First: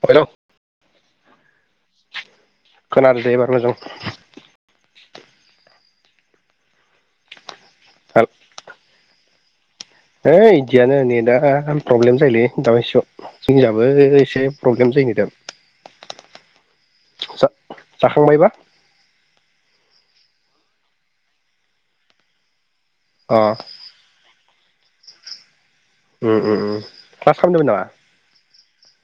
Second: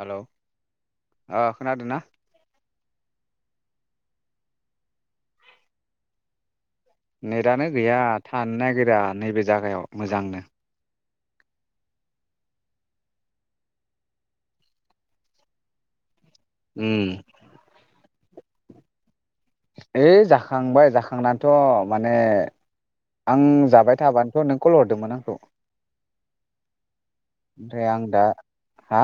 Hello ओ खोनादोना? खोनादों दे एबार मोजां। नेट दानो गैया थानो नागिरा नैबे जागायाव। है मोजांनो इदियानो नेट दा प्रब्लेम जायोलै दा बायसायाव जोंजाबो एसे प्रब्लेम जायो दा। उम जाखांबायबा? ओइ जाखांबाय जाखांनानथ' माने आं अ जाबाय थाबा थ' नों कल हरदोंमोन आंखौ। उम उम उम क्लास खालामदोंमोन नामा ओमफ्राय आं दा हा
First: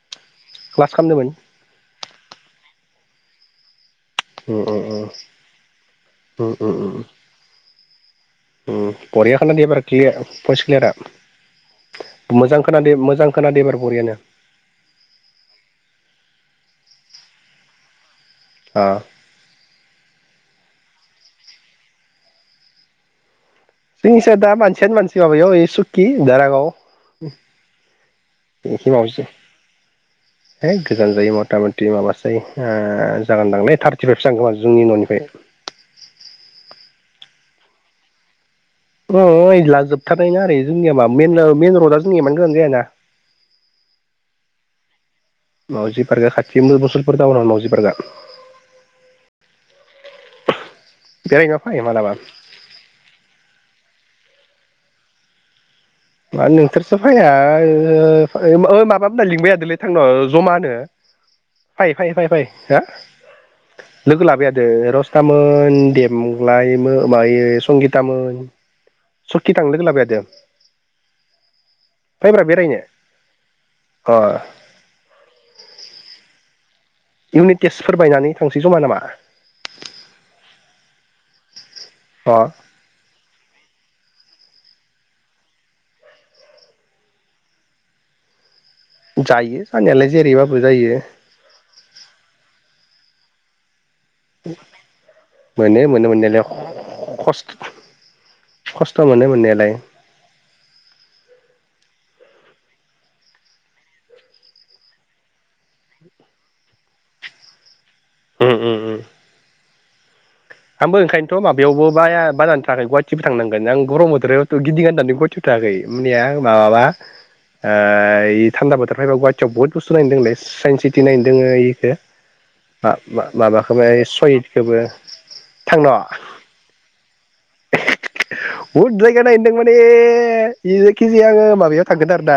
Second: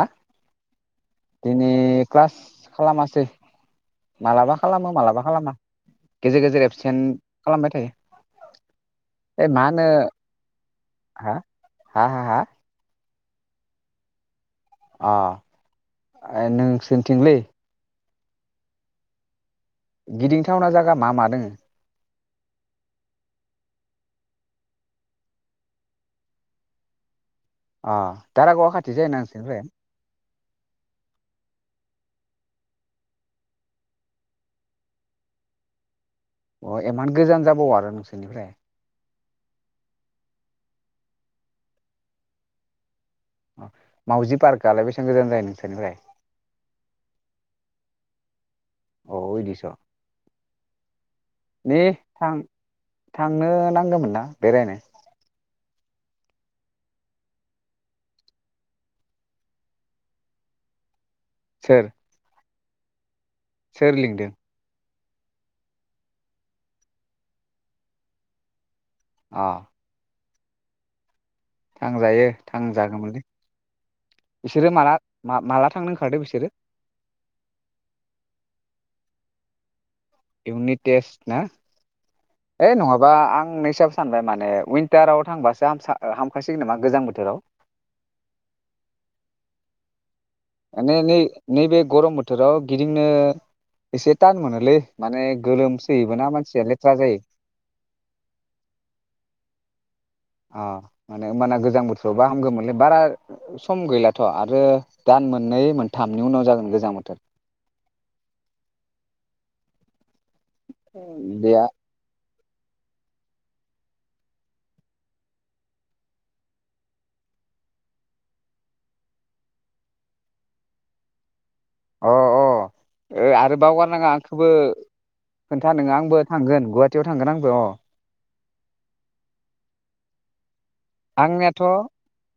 क्लास खालामदोंमोन दिनि क्लास खालामासै। मालाबा उम खालामो उम मालाबा खालामा गेजेर गेजेर एबसेन्ट खालामबाय थायो। ओम बरिया ओइ मा खोनादो एबार होनो क्लिया फस क्लियारा हा हा हा हा मोजां खोनादो मोजां खोनादों इबार बरियानो। आ ओ नोंसोनथिंलै आ गिदिंथावना जायगा मा मा दोङो? जोंनि साइद दा मानसियानो मानसि माबायाव ओइ सुकि दारागाव आ दारागावा एखि खाथि जायो ना माबासो नोंसोरनिफ्राय? है गोजान जायो मथा मथि माबासो ओ जागोनदांलै थार्टिफाइभसो जोंनि न'निफ्राय। अ इमान गोजान जाबावो आरो नोंसोरनिफ्राय अ ओइला जोबथारनाय ना जोंनिया मा मेन ओ मेन रडा जोंनिया इमान गोजान जायाना अ मावजि पार्कालाय बेस मावजि पार्कगा खाथि मुसलपुर तावनाव मावजि पार्कआ अ इदिस' बेरायना फै नै मालाबा थां थांनो नांगोमोन ना बेरायनो मा नोंसोरसो फैया ओ [unintelligible] माबा मोना लिंबायहादोलै थांनो जमानो? सोर फाइ फाइ फाइ फाइ हो सोर लिंदों लोगो लाबाय हादो रस तामोन देमग्लाय मो मा इ संगितामोन अ सति थांनो लोगो लाबाय हादो थांजायो बेरायनो थांजागौमोनलै अ बिसोरो माला मा माला थांनो ओंखारदो बिसोरो इउनिट टेस्टफोर बायनानै थांसै जमा नामा? इउनिट टेस्ट ना अ यै नङाबा आं नैसा सानबाय माने विनटाराव थांबासो हाम्सा हामखासिगोन नामा गोजां बोथोराव जायोे जानायालाय जेरैबाबो माने जायो नै नैबे गरम बोथोराव गिदिंनो एसे थान मोनोलै माने मोनो मोनो गोलोमसोयोबोना मोननायालाय मानसिया लेथ्रा जायो खस खस्थ' मोनो मोननायालाय अ माने होमबाना गोजां बोथोरावबा हामगौमोनलै बारा सम गैलाथ' आरो दान मोननै मोनथामनि उनाव जागोन गोजां बोथोर। उम उम उम आंबो ओंखायनोथ' बेया माबायावबो बाया बाननै थाङाखै गुवाहाटिबो थांनांगोन आं गरम बोथोरावथ' गिदिं गाननानै गुवाहाटिबो थाङाखै मैया माबा ओ थान्दा बोथोर फाया गुवाहाटियाव बहुत बुस्थु नायनोदोंलै साइन्स सिटि नायनोदों खो अ मा ओ बा आरो माबा बावगारनाङा आंखौबो सहिदखौबो खोन्था थांन' नोङो आंबो थांगोन गुवाहाटियाव थांगोन आंबो अ बहुद जायगा नायनो दं ने जेखिजाया आङो आंनियाथ' माबायाव थांगोन आरो ना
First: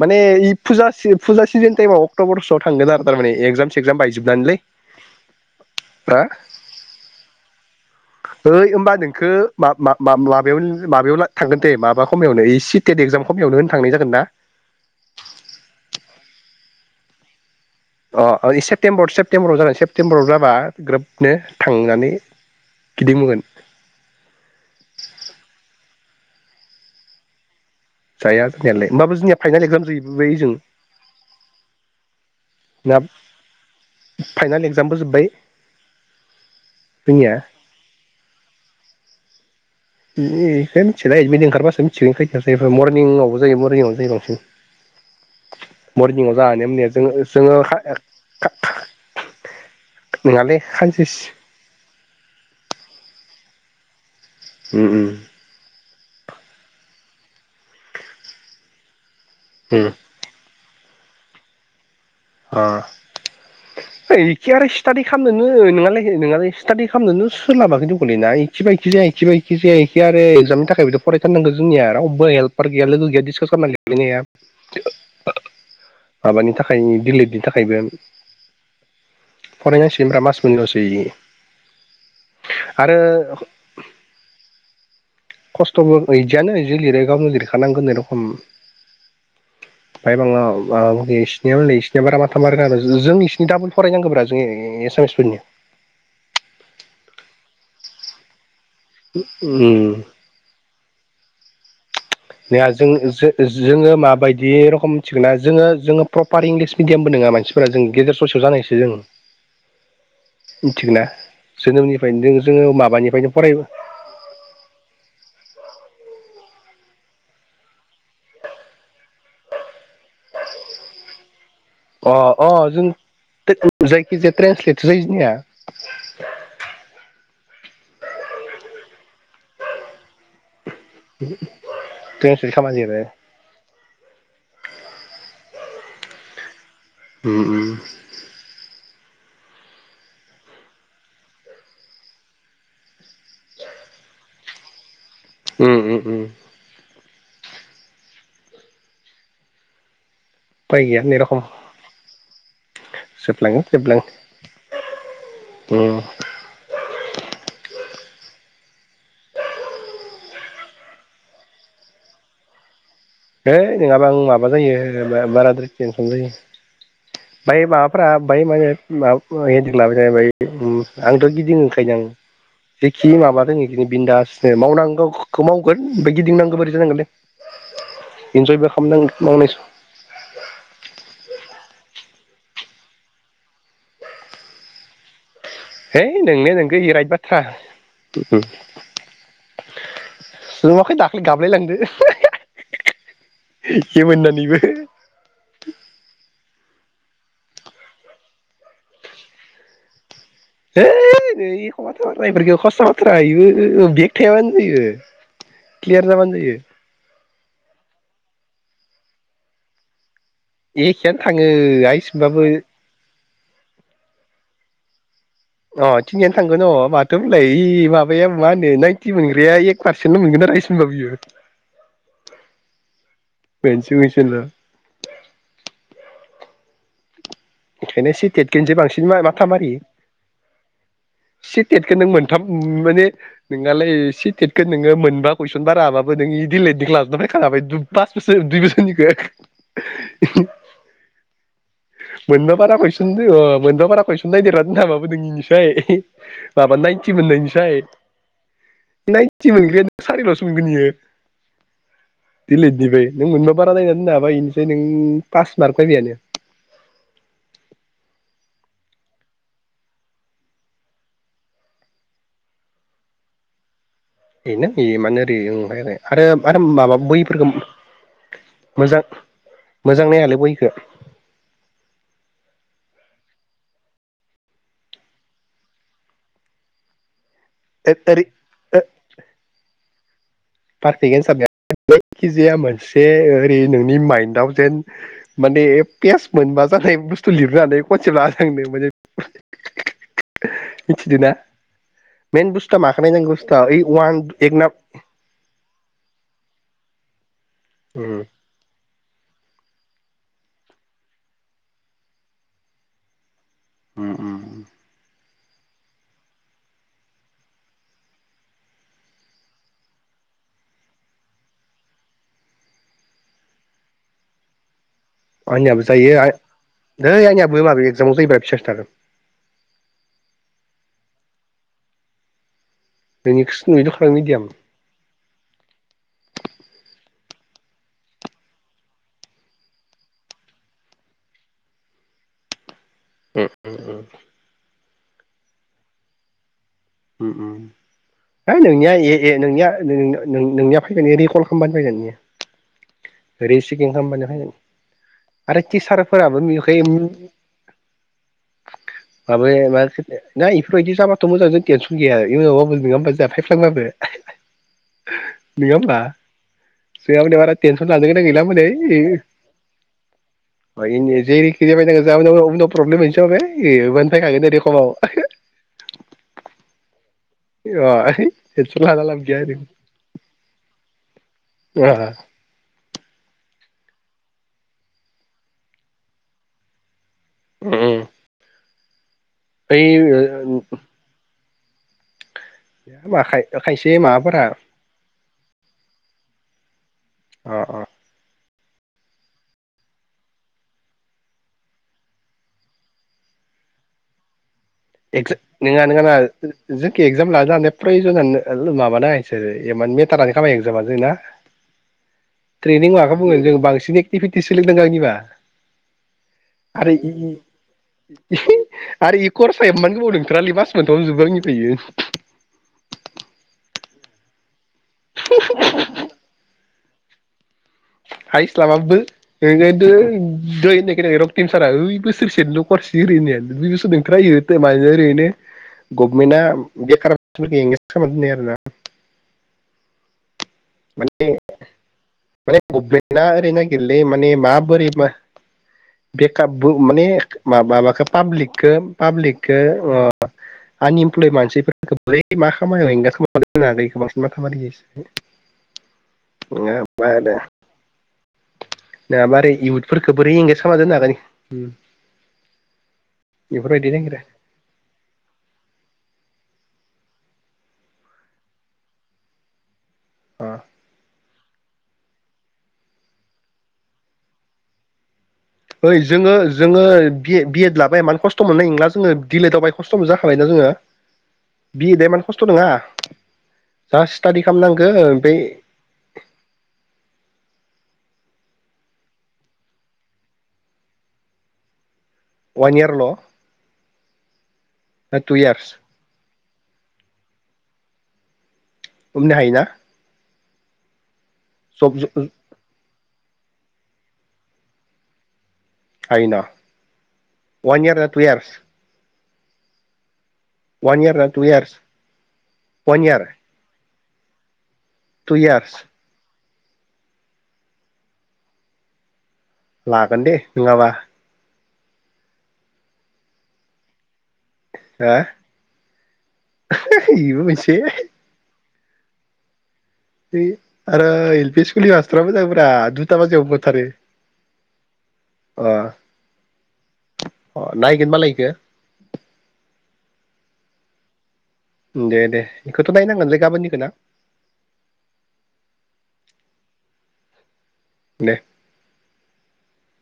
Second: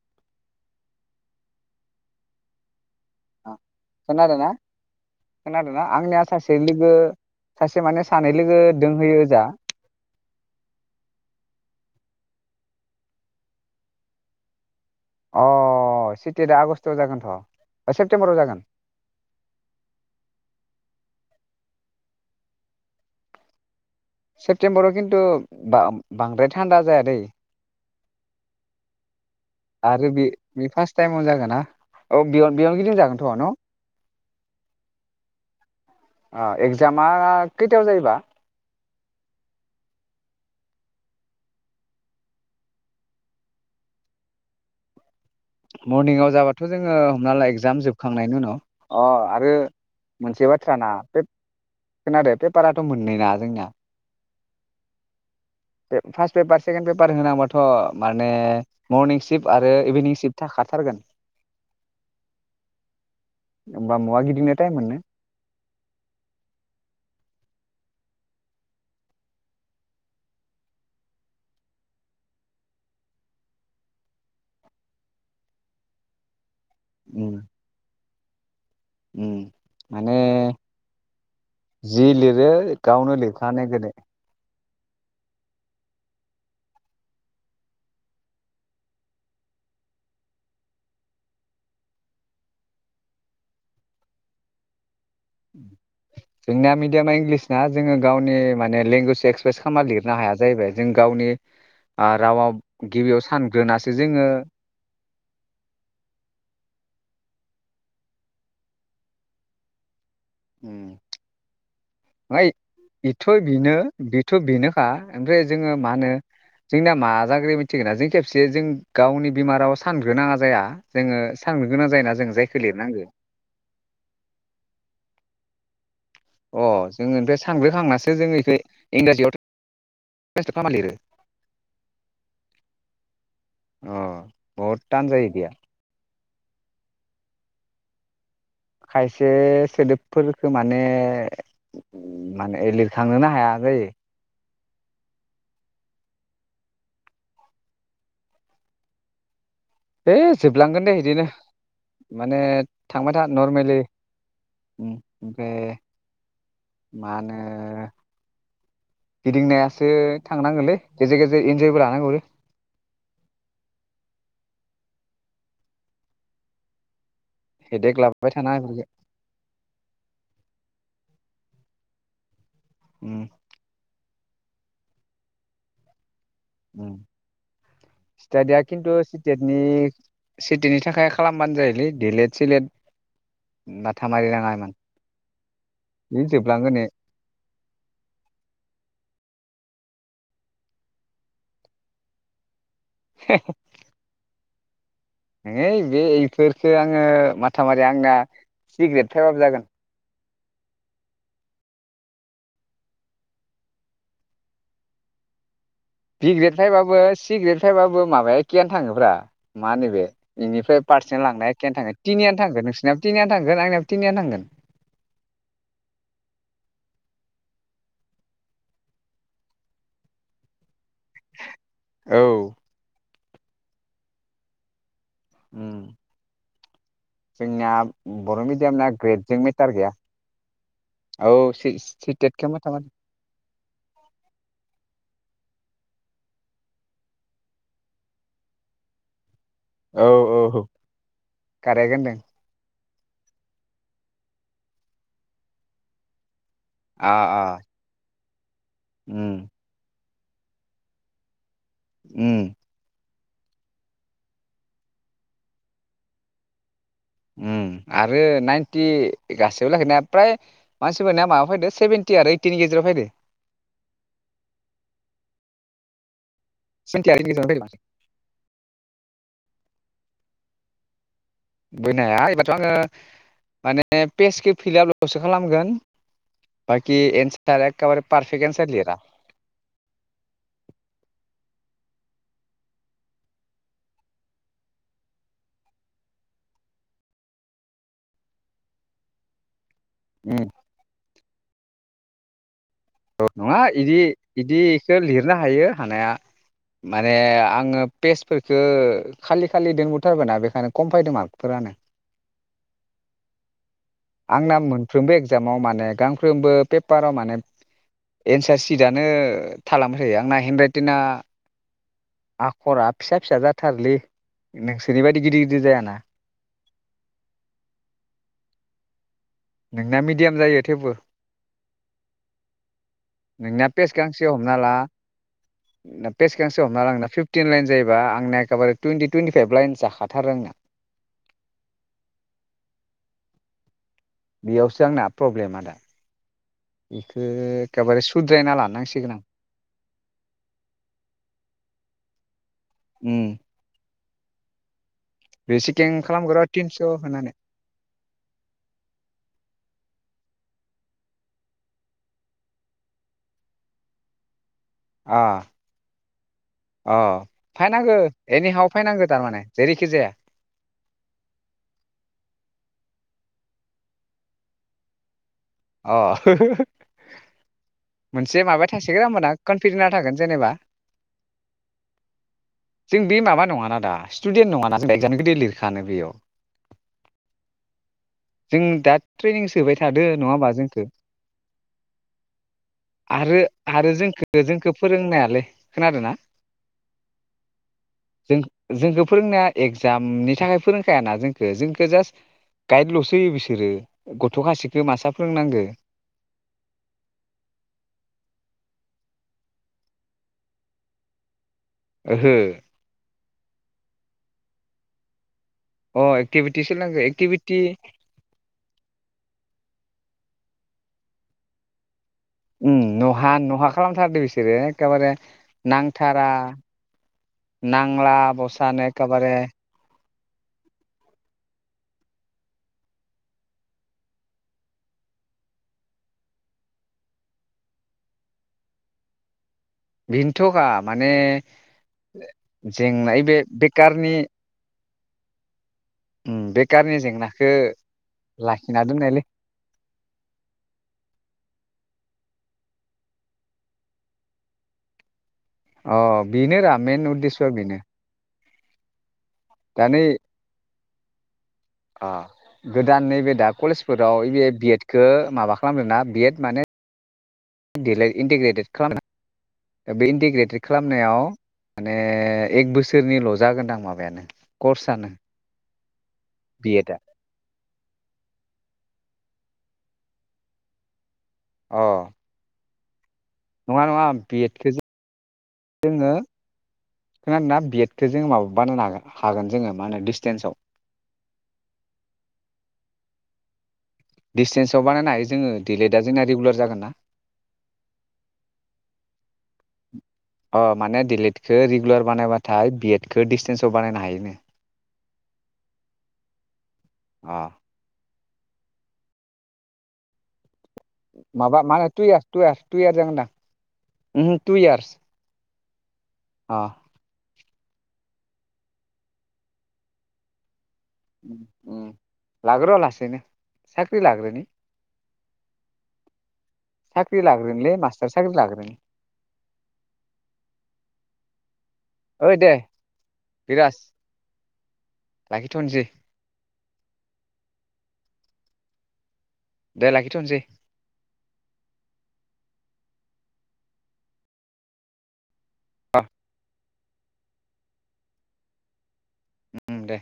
माने इ फुजा सि फुजा सिजोन टाइमाव अक्ट'बरसोआव थांगोन आरो थारमाने अ एगजाम सेगजाम खोनादोंना बायजोबनानैलै खोनादोंना हा आंनिया सासे लोगो सासे माने सानै लोगो ओइ होमबा दोंहोयो नोंखौ ओजा मामाबमाबयाव माबायाव थांगोन दे माबायाव खमयावनो ओइ सिटेट इगजाम खमयावनो होनो थांनाय जागोन ना? अ सेटेट दा आगस्टआव जागोनथ' सेप्तेम्बराव अ जागोन सेप्तम्बर सेप्ते्बराव ज जादों सेप्तेम्बराव जाबा ग्रोब नो थांनानै गिदिं बोगोन सेप्तेम्बराव खिन्थु बा बांद्राय थान्दा जाया दै जाया जानायालाय होमबाबो जोंनिया फाइनाल एगजाम आरो बे जोबबाय ओजों बे फार्स्ट टाइमावनो जागोन ना औ बेयाव बेयावनो गिदिं ना जागोन थ' न' फाइनाल एक्जामबो जोब्बाय अ एगजामा जोंनिया खैथायाव जायोबा एखाय मिथिल एडमिट ओंखारबासो मिथिगोन ख ज मरनिंआवबो जायो मरनिंआवनो जायो बांसिन मर्निंआव मरनिंआव जाबाथ' जानानै मोनाया जोङो हमना ला एगजाम जोङो जोबखांनायनि उनाव अ आरो मोनसे नोंहालै बाथ्राना खानसे बे सि खोनादों पेपाराथ' मोननै ना जोंनाया ओ ओ फार्स्ट पेपार सेकेणड पेपार होनांगबथ' माने मरनिं सिफ् आरो उम इभिनिं सिफ् थाखार हथारगोन मुवा एखे गिदिंनो आरो टाइम मोनो स्टाादि खालामनोन न न स्टाडि खालामनोनो सोलाबा ना एखि जायाखि जाया आरो एजामनि थाखायबोथ' फरायथारनांगौ जोंनिया रावबो हेल्पार गैया लोगो गैया डिसकास खालामनानैै लिरनाया माबानि थाखाय उम दिल्लीनि थाखायबो माने फरायनांसिगोनब्रा मास मोननैल'सै जि लिरो आरो गावनो लिरखानाय गोदो खस्थ'बो बिदियानो बि लिरो गावनो लिरखानांगोन ए रखम ओमाय बा बिनिया नै बिसोरनिया बारा माथा मारिनो जों इसिनि दडाबोल फरायनांगौब्रा जों एसामिस जोंनिया मिडयामा इंलिस दा जोङो गावनि माने लेंगुवेज एक्सप्रेस खालामना उम लिरनो हाया जाहैबाय जों गावनि ओ रावाव जों गिबियाव सानग्रोनासो जोङो माबायदि रखम मिथिगौ ना जोङो जोङो प्रपार इंलिस मिडियामबो नङा मानसि फोर जों गेजेर ससेयाव जानायसै जों मिथिगोना जोनोमनिफ्रायनो जों फ्राय जोङो बेथ' माबानिफ्रायनो फराय अ बेनो बेथ' बेनोखा ओमफ्राय जोङो मा होनो जोंनिया मा जाग्रो मिथिगोन ना जों खेबसे जों गावनि बेमाराव सानग्रोनाङा जाया जोङो सानग्रो गोनां अ जायोना जों अ जायखौ जों लिरनांगो जायखिजाया ट्रेन्सलेट जायो जोंनिया [inaudible] अ जोङो ओमफ्राय साग्रोखांनासो जों बेखौ इंराजियावथ' लिरो ट्रेन्सलेट खालामनानै लिरो अ बहुद दान जायो इदिया ओम ओम खायसे सोदोबफोरखौ माने माने लिरखांनोनो हाया जायो ओम ओम ओम है जोबलांगोन दे गैया नै बिदिनो रखम माने थांबाय था जोबलाङो नरमेलि जोबलाङो ओमफ्राय मा होनो गिदिंनायासो थांनांगोनलै गेजेर गेजेर इन्जयबो लानांगौो है नङाबा आं माबा जायो बाराद्राय तेनसन जायो बाय हेदेक माबाफ्रा लाबाय बाय थानाङा बेफोरखौ माबाखौ लाबोबाय आंथ' गिदिङो खादों जेखि उम माबादों इदिनो बिन्दास मावनांगौखौ मावगोन गिदिंनांगौबा बोरै जानांगोन लै सिटाडिया खिन्थु सि टेट नि सि टेटनि थाखाय खालामबा जायोलै दिलेट सिलेट माथा मारि नाङा इमान। है बि नोंनाया जोबलांगोन नोंगो नै इ राइत बाथ्रा नुवाखै दाख्लै गाबलाय लांदो मोननानैबो [unintelligible] बेखौ आङो माथाामारि आंना सिग्रेट फैबाबो जागोन हैइ नै एख बाथायफोरखौ खस्थ बाथ्राबो बेग थायाबानो जायो क्लियार बि‌ जाबानो ग्रेद जायो फैयाबाबो सि सिग्रेट फैयाबाबो माबाया एखेयानो थाङोब्रा मा होनो बे बेनिफ्राय एखेयानो पारसेन्ट थाङो लांनाय एखेयानो थांगोन थिनियानो आइसबाबो थांगोन नोंसिनिाबो थिनियानो थांगोन आंनिाबो थिनियानो थांगोन अ थिंनियानो थांगोन अ माथो होनलाय माबाया मा होनो नाइन्टि मोनग्राया एक पार्सेन्टल' मोनगोन आरो औ [unintelligible] [unintelligible] ओम ओंखायनो सि टेटखौनोसो मिडियामना बांसिन ग्रेडजों माथा मारि मेटार गैया औ सि टेटखौ नों मोनथाम सिटेटखौ माथा माथि माने नोंङालै सि टेटखौ नोङो मोनबा कुइसन बारा हाबाबो नों इ दि एल एद लाजोबना फैखाबाय बास बोसोर दुइ बोसोरनिखौ औ औ औ खारेग होनदों मोनबा बारा कुइसन मोनबा बारा कुइसन नायगिरना दोननो हाबाबो नोंनिफ्राय माबा नाइन्टि अ अ मोनलानायनोसै उम नायनथि मोनग्राया सारिल'सो मोनगोन इयो उम दिल दबायै नों मोनबा बारा नायनानै दोनना हाबा बेनोसै नों पास मार्क फायबायानो ओम आरो नाइनटि गासैबो लाखैनाया फ्राय मानसिफोरनिया माबा फैदो सेभेनटि आरो ओइटिनि गेजेराव फायदो। बेनो बे माने ओरै ओफ्राय आरो। आरो माबा सेभेन्टि आरो ओइटिनि बैफोरखौ गेजेराव मोजां मोजां नाय हालाय बहिखौ बहि नाया एबाथ' आङो माने पेजखौ फिलपलसो खालामगोन बाखि एसार सारखाबारि ओरै पारफके एन्सार लिरा पारफेक्टआ सारनाया जायखिजाया मोनसे ओरै नोंनि माइन्डआव जेन माने पेस मोनबा जानाय बुस्थु लिरनानै खनसे लाजांनो माने। उम मिथिदोना मेन बुस्थ माखौ नायनांगौ बुस्थुआ ओइ अवान [unintelligible] बिनो हायो हानाया माने आं आङो उम पेस्फोरफोरखौ खालि खालि दोनबो थारबायना बेखायनो खम फैदों मार्कफोरानो। उम उम आंना मोनफ्रोमबो एक जामाव माने गांफ्रोमबो पेपारा माने एन्सार सिटनो थालांबाय थायो आंना हेन्द राइटिना आखरा फिसा फिसा जाथारलै नोंस आंनियाबो जायो आइ नै आंनियाबो बै माबायाव जायोबा एगजामाव जायोबा फिसासो थागोन। नोंना मिडियाम जायो थेवबो। नोंना नोंनिखौसो नुयो पेस खोमा गांसे मिडियाम हमना ला पेस गांसे हमना ला नोंना पिप फिफटिन लाइन जायोबा आंना एखेबारे टुइन्टि टुवेन्टिफाइभ लाइन्सआ हाथारो आंनिया उम उम उम। बेयावसो आंना प्रब्लेमा दा। बेखौ उम उम एखेबारे सुद्रायना है नोंनिया लानांसिगोन आं ए-ए नोंनिया [unintelligible] फैगोन इ रिकल खालामबानो फैगोन इयो। उम रेसिकिं खामबानो फायगोन। आरो रिसिकिं टिचारफोराबो खालामगोर' नुयोखाय थिनस' होननानै माबाया मार्क सितो ना इफोरबायदि जाबाथ' मोजांजों टेनसन गैया इयुनाव बाबो नोङा होनबा जा फायफ फ्लांबाबो अ नोङा होमबा अ जोंहानो बारा टेनसन फायनांगो लानो गोनां गैला होमबाना एनिहाव फायनांगो थारमाने जेरैखि जाया ओइ [unintelligible] [unintelligible] खमाव अ [unintelligible] अ मोनसे माबाया टेनसन थासिगोन लाना आरो लाब होमबा गैया कनफिजनआ थागोन जेनेबा ओरै जों बे माबा नङा ना दा स्टुडेन्ट नङा ना [inaudible] लिरखानो बेयाव। उम जों दा ट्रेनिं सोबाय थादो नङा होमबा जोंखो मा खायसे आरो-आरो माबाफोरा जोंखो-जोंखो फोरोंनायालै खोनादोना? अ अ जों जोंखौ फोरोंनाया एगजामनि थाखाय फोरोंखायाना जोंखो जोंखो जास्ट गाइदल'सो होयो बिसोरो गथ'खासेखो मा एगजा नोङा नोङा नोङा जो-जोंखो एकजाम लानो हानाय प्रयजनानो लो माबानाय सोरो एमान मेटारानो खामायो एक्जामा जों ना। ओहो ट्रेनिं माखो बुङो जों बां [unintelligible] एक्टिभिटि सोलिदों आंनिबा। अ एक्टिभिटिसो आरो नांगो इ एक्टिभिटि इ [unintelligible] आरो इ कर साय एमान गोबाव नोंथोरालै मास मोनथावनो जोबो आंनिबा इयो। उम नहा नहा खालामथारदो बिसोरो। एखाबारे नांथारा। नांला हाइस बसानो लाबाबो एखेबारे [unintelligible] दोहाय होननाय खोनायाखै रक्तम सारा ओइ बोसोरसेनिल' खरस ओरै होननायानो दुइ बोसोर नोंथारा इयो ओरैनो गभमेन्टआ बेखाराव [unintelligible] बिन माने माने जेंना गभमेन्टआ बे ओरै नागिरोलै बेकारनि माने माबोरै मा बे उम खाबु बेकारनि माने जेंनाखौ माबा माबाखो पाब्लिकखौ लाखिना दोननायलै पाब्लिकखौ ओ आनइमप्लय मानसिफोर [unintelligible] अ बेनो रा मेन उददेस'आ बेनो ना मारै दा नै इउथफोरफोरखो बोरै एं खामना दोननो हागोन अ गोदान नैबे दा बेफोरबायदि नागिरो कलेजफोराव ओइ बे बिएदखौ माबा खालामदों ना बिएद माने देलाय इन्टिग्रेटेड खालामना बे अ इन्टिग्रेटेड खालामनायाव माने एक बोसोरनिल' जागोनदां माबायानो कर्सानो ओय जोङो जोङो बिए बिएड लाबा इमान खस्थ' मोननाय नोंला जोङो दिलेदाव बाहाय खस्थ'नो जाखाबाय ना जोङो अ बिएदा एमान खस्थ' नोङा नङा नङा बिएदखो जो ओमफ्राय जोङो खोनादोना बिएद खो जोङो माबा बानायनो हागोन जोङो मा होनो डिस्टेन्सआव वान इयारल' दिसटेनस आव बानायनो हायो टु जोंङो इयार्स दियेदलेदा जोंना रेगुलार जाबाय जागोनना? हमनो हायोना? अ माने दियेलेट खो जब रेगुलार बानायबाथाय बिएद बेखौ डिसटेन्साव बानायनो हायोनो हायोना अ अवान इयार ना टुइयारस वान इयार ना टु माबा इयार्स माहोनो टुइयार टुइयार वान जागोन इयार दां उमहो टुइयारस टुइयारस औ लागोन दे नङाबा उम लागोर' लासैनो साख्रि लाग्रोनि हा साख्रि लाग्रोनिलै मास्टार साख्रि लाग्रोनि है आरो एल पि स्कुलनि मास्टारा ओइ मोजां दे ब्रा दुथा बाजियावनो बिराज गथारो अ अ लाखिथ'नोसै नायगोनबालाय ग [unintelligible] दे लाखिथ'नोसै दे दे बेखौथ' बायनांगोनलै गाबोननि खोना अ दे उम दे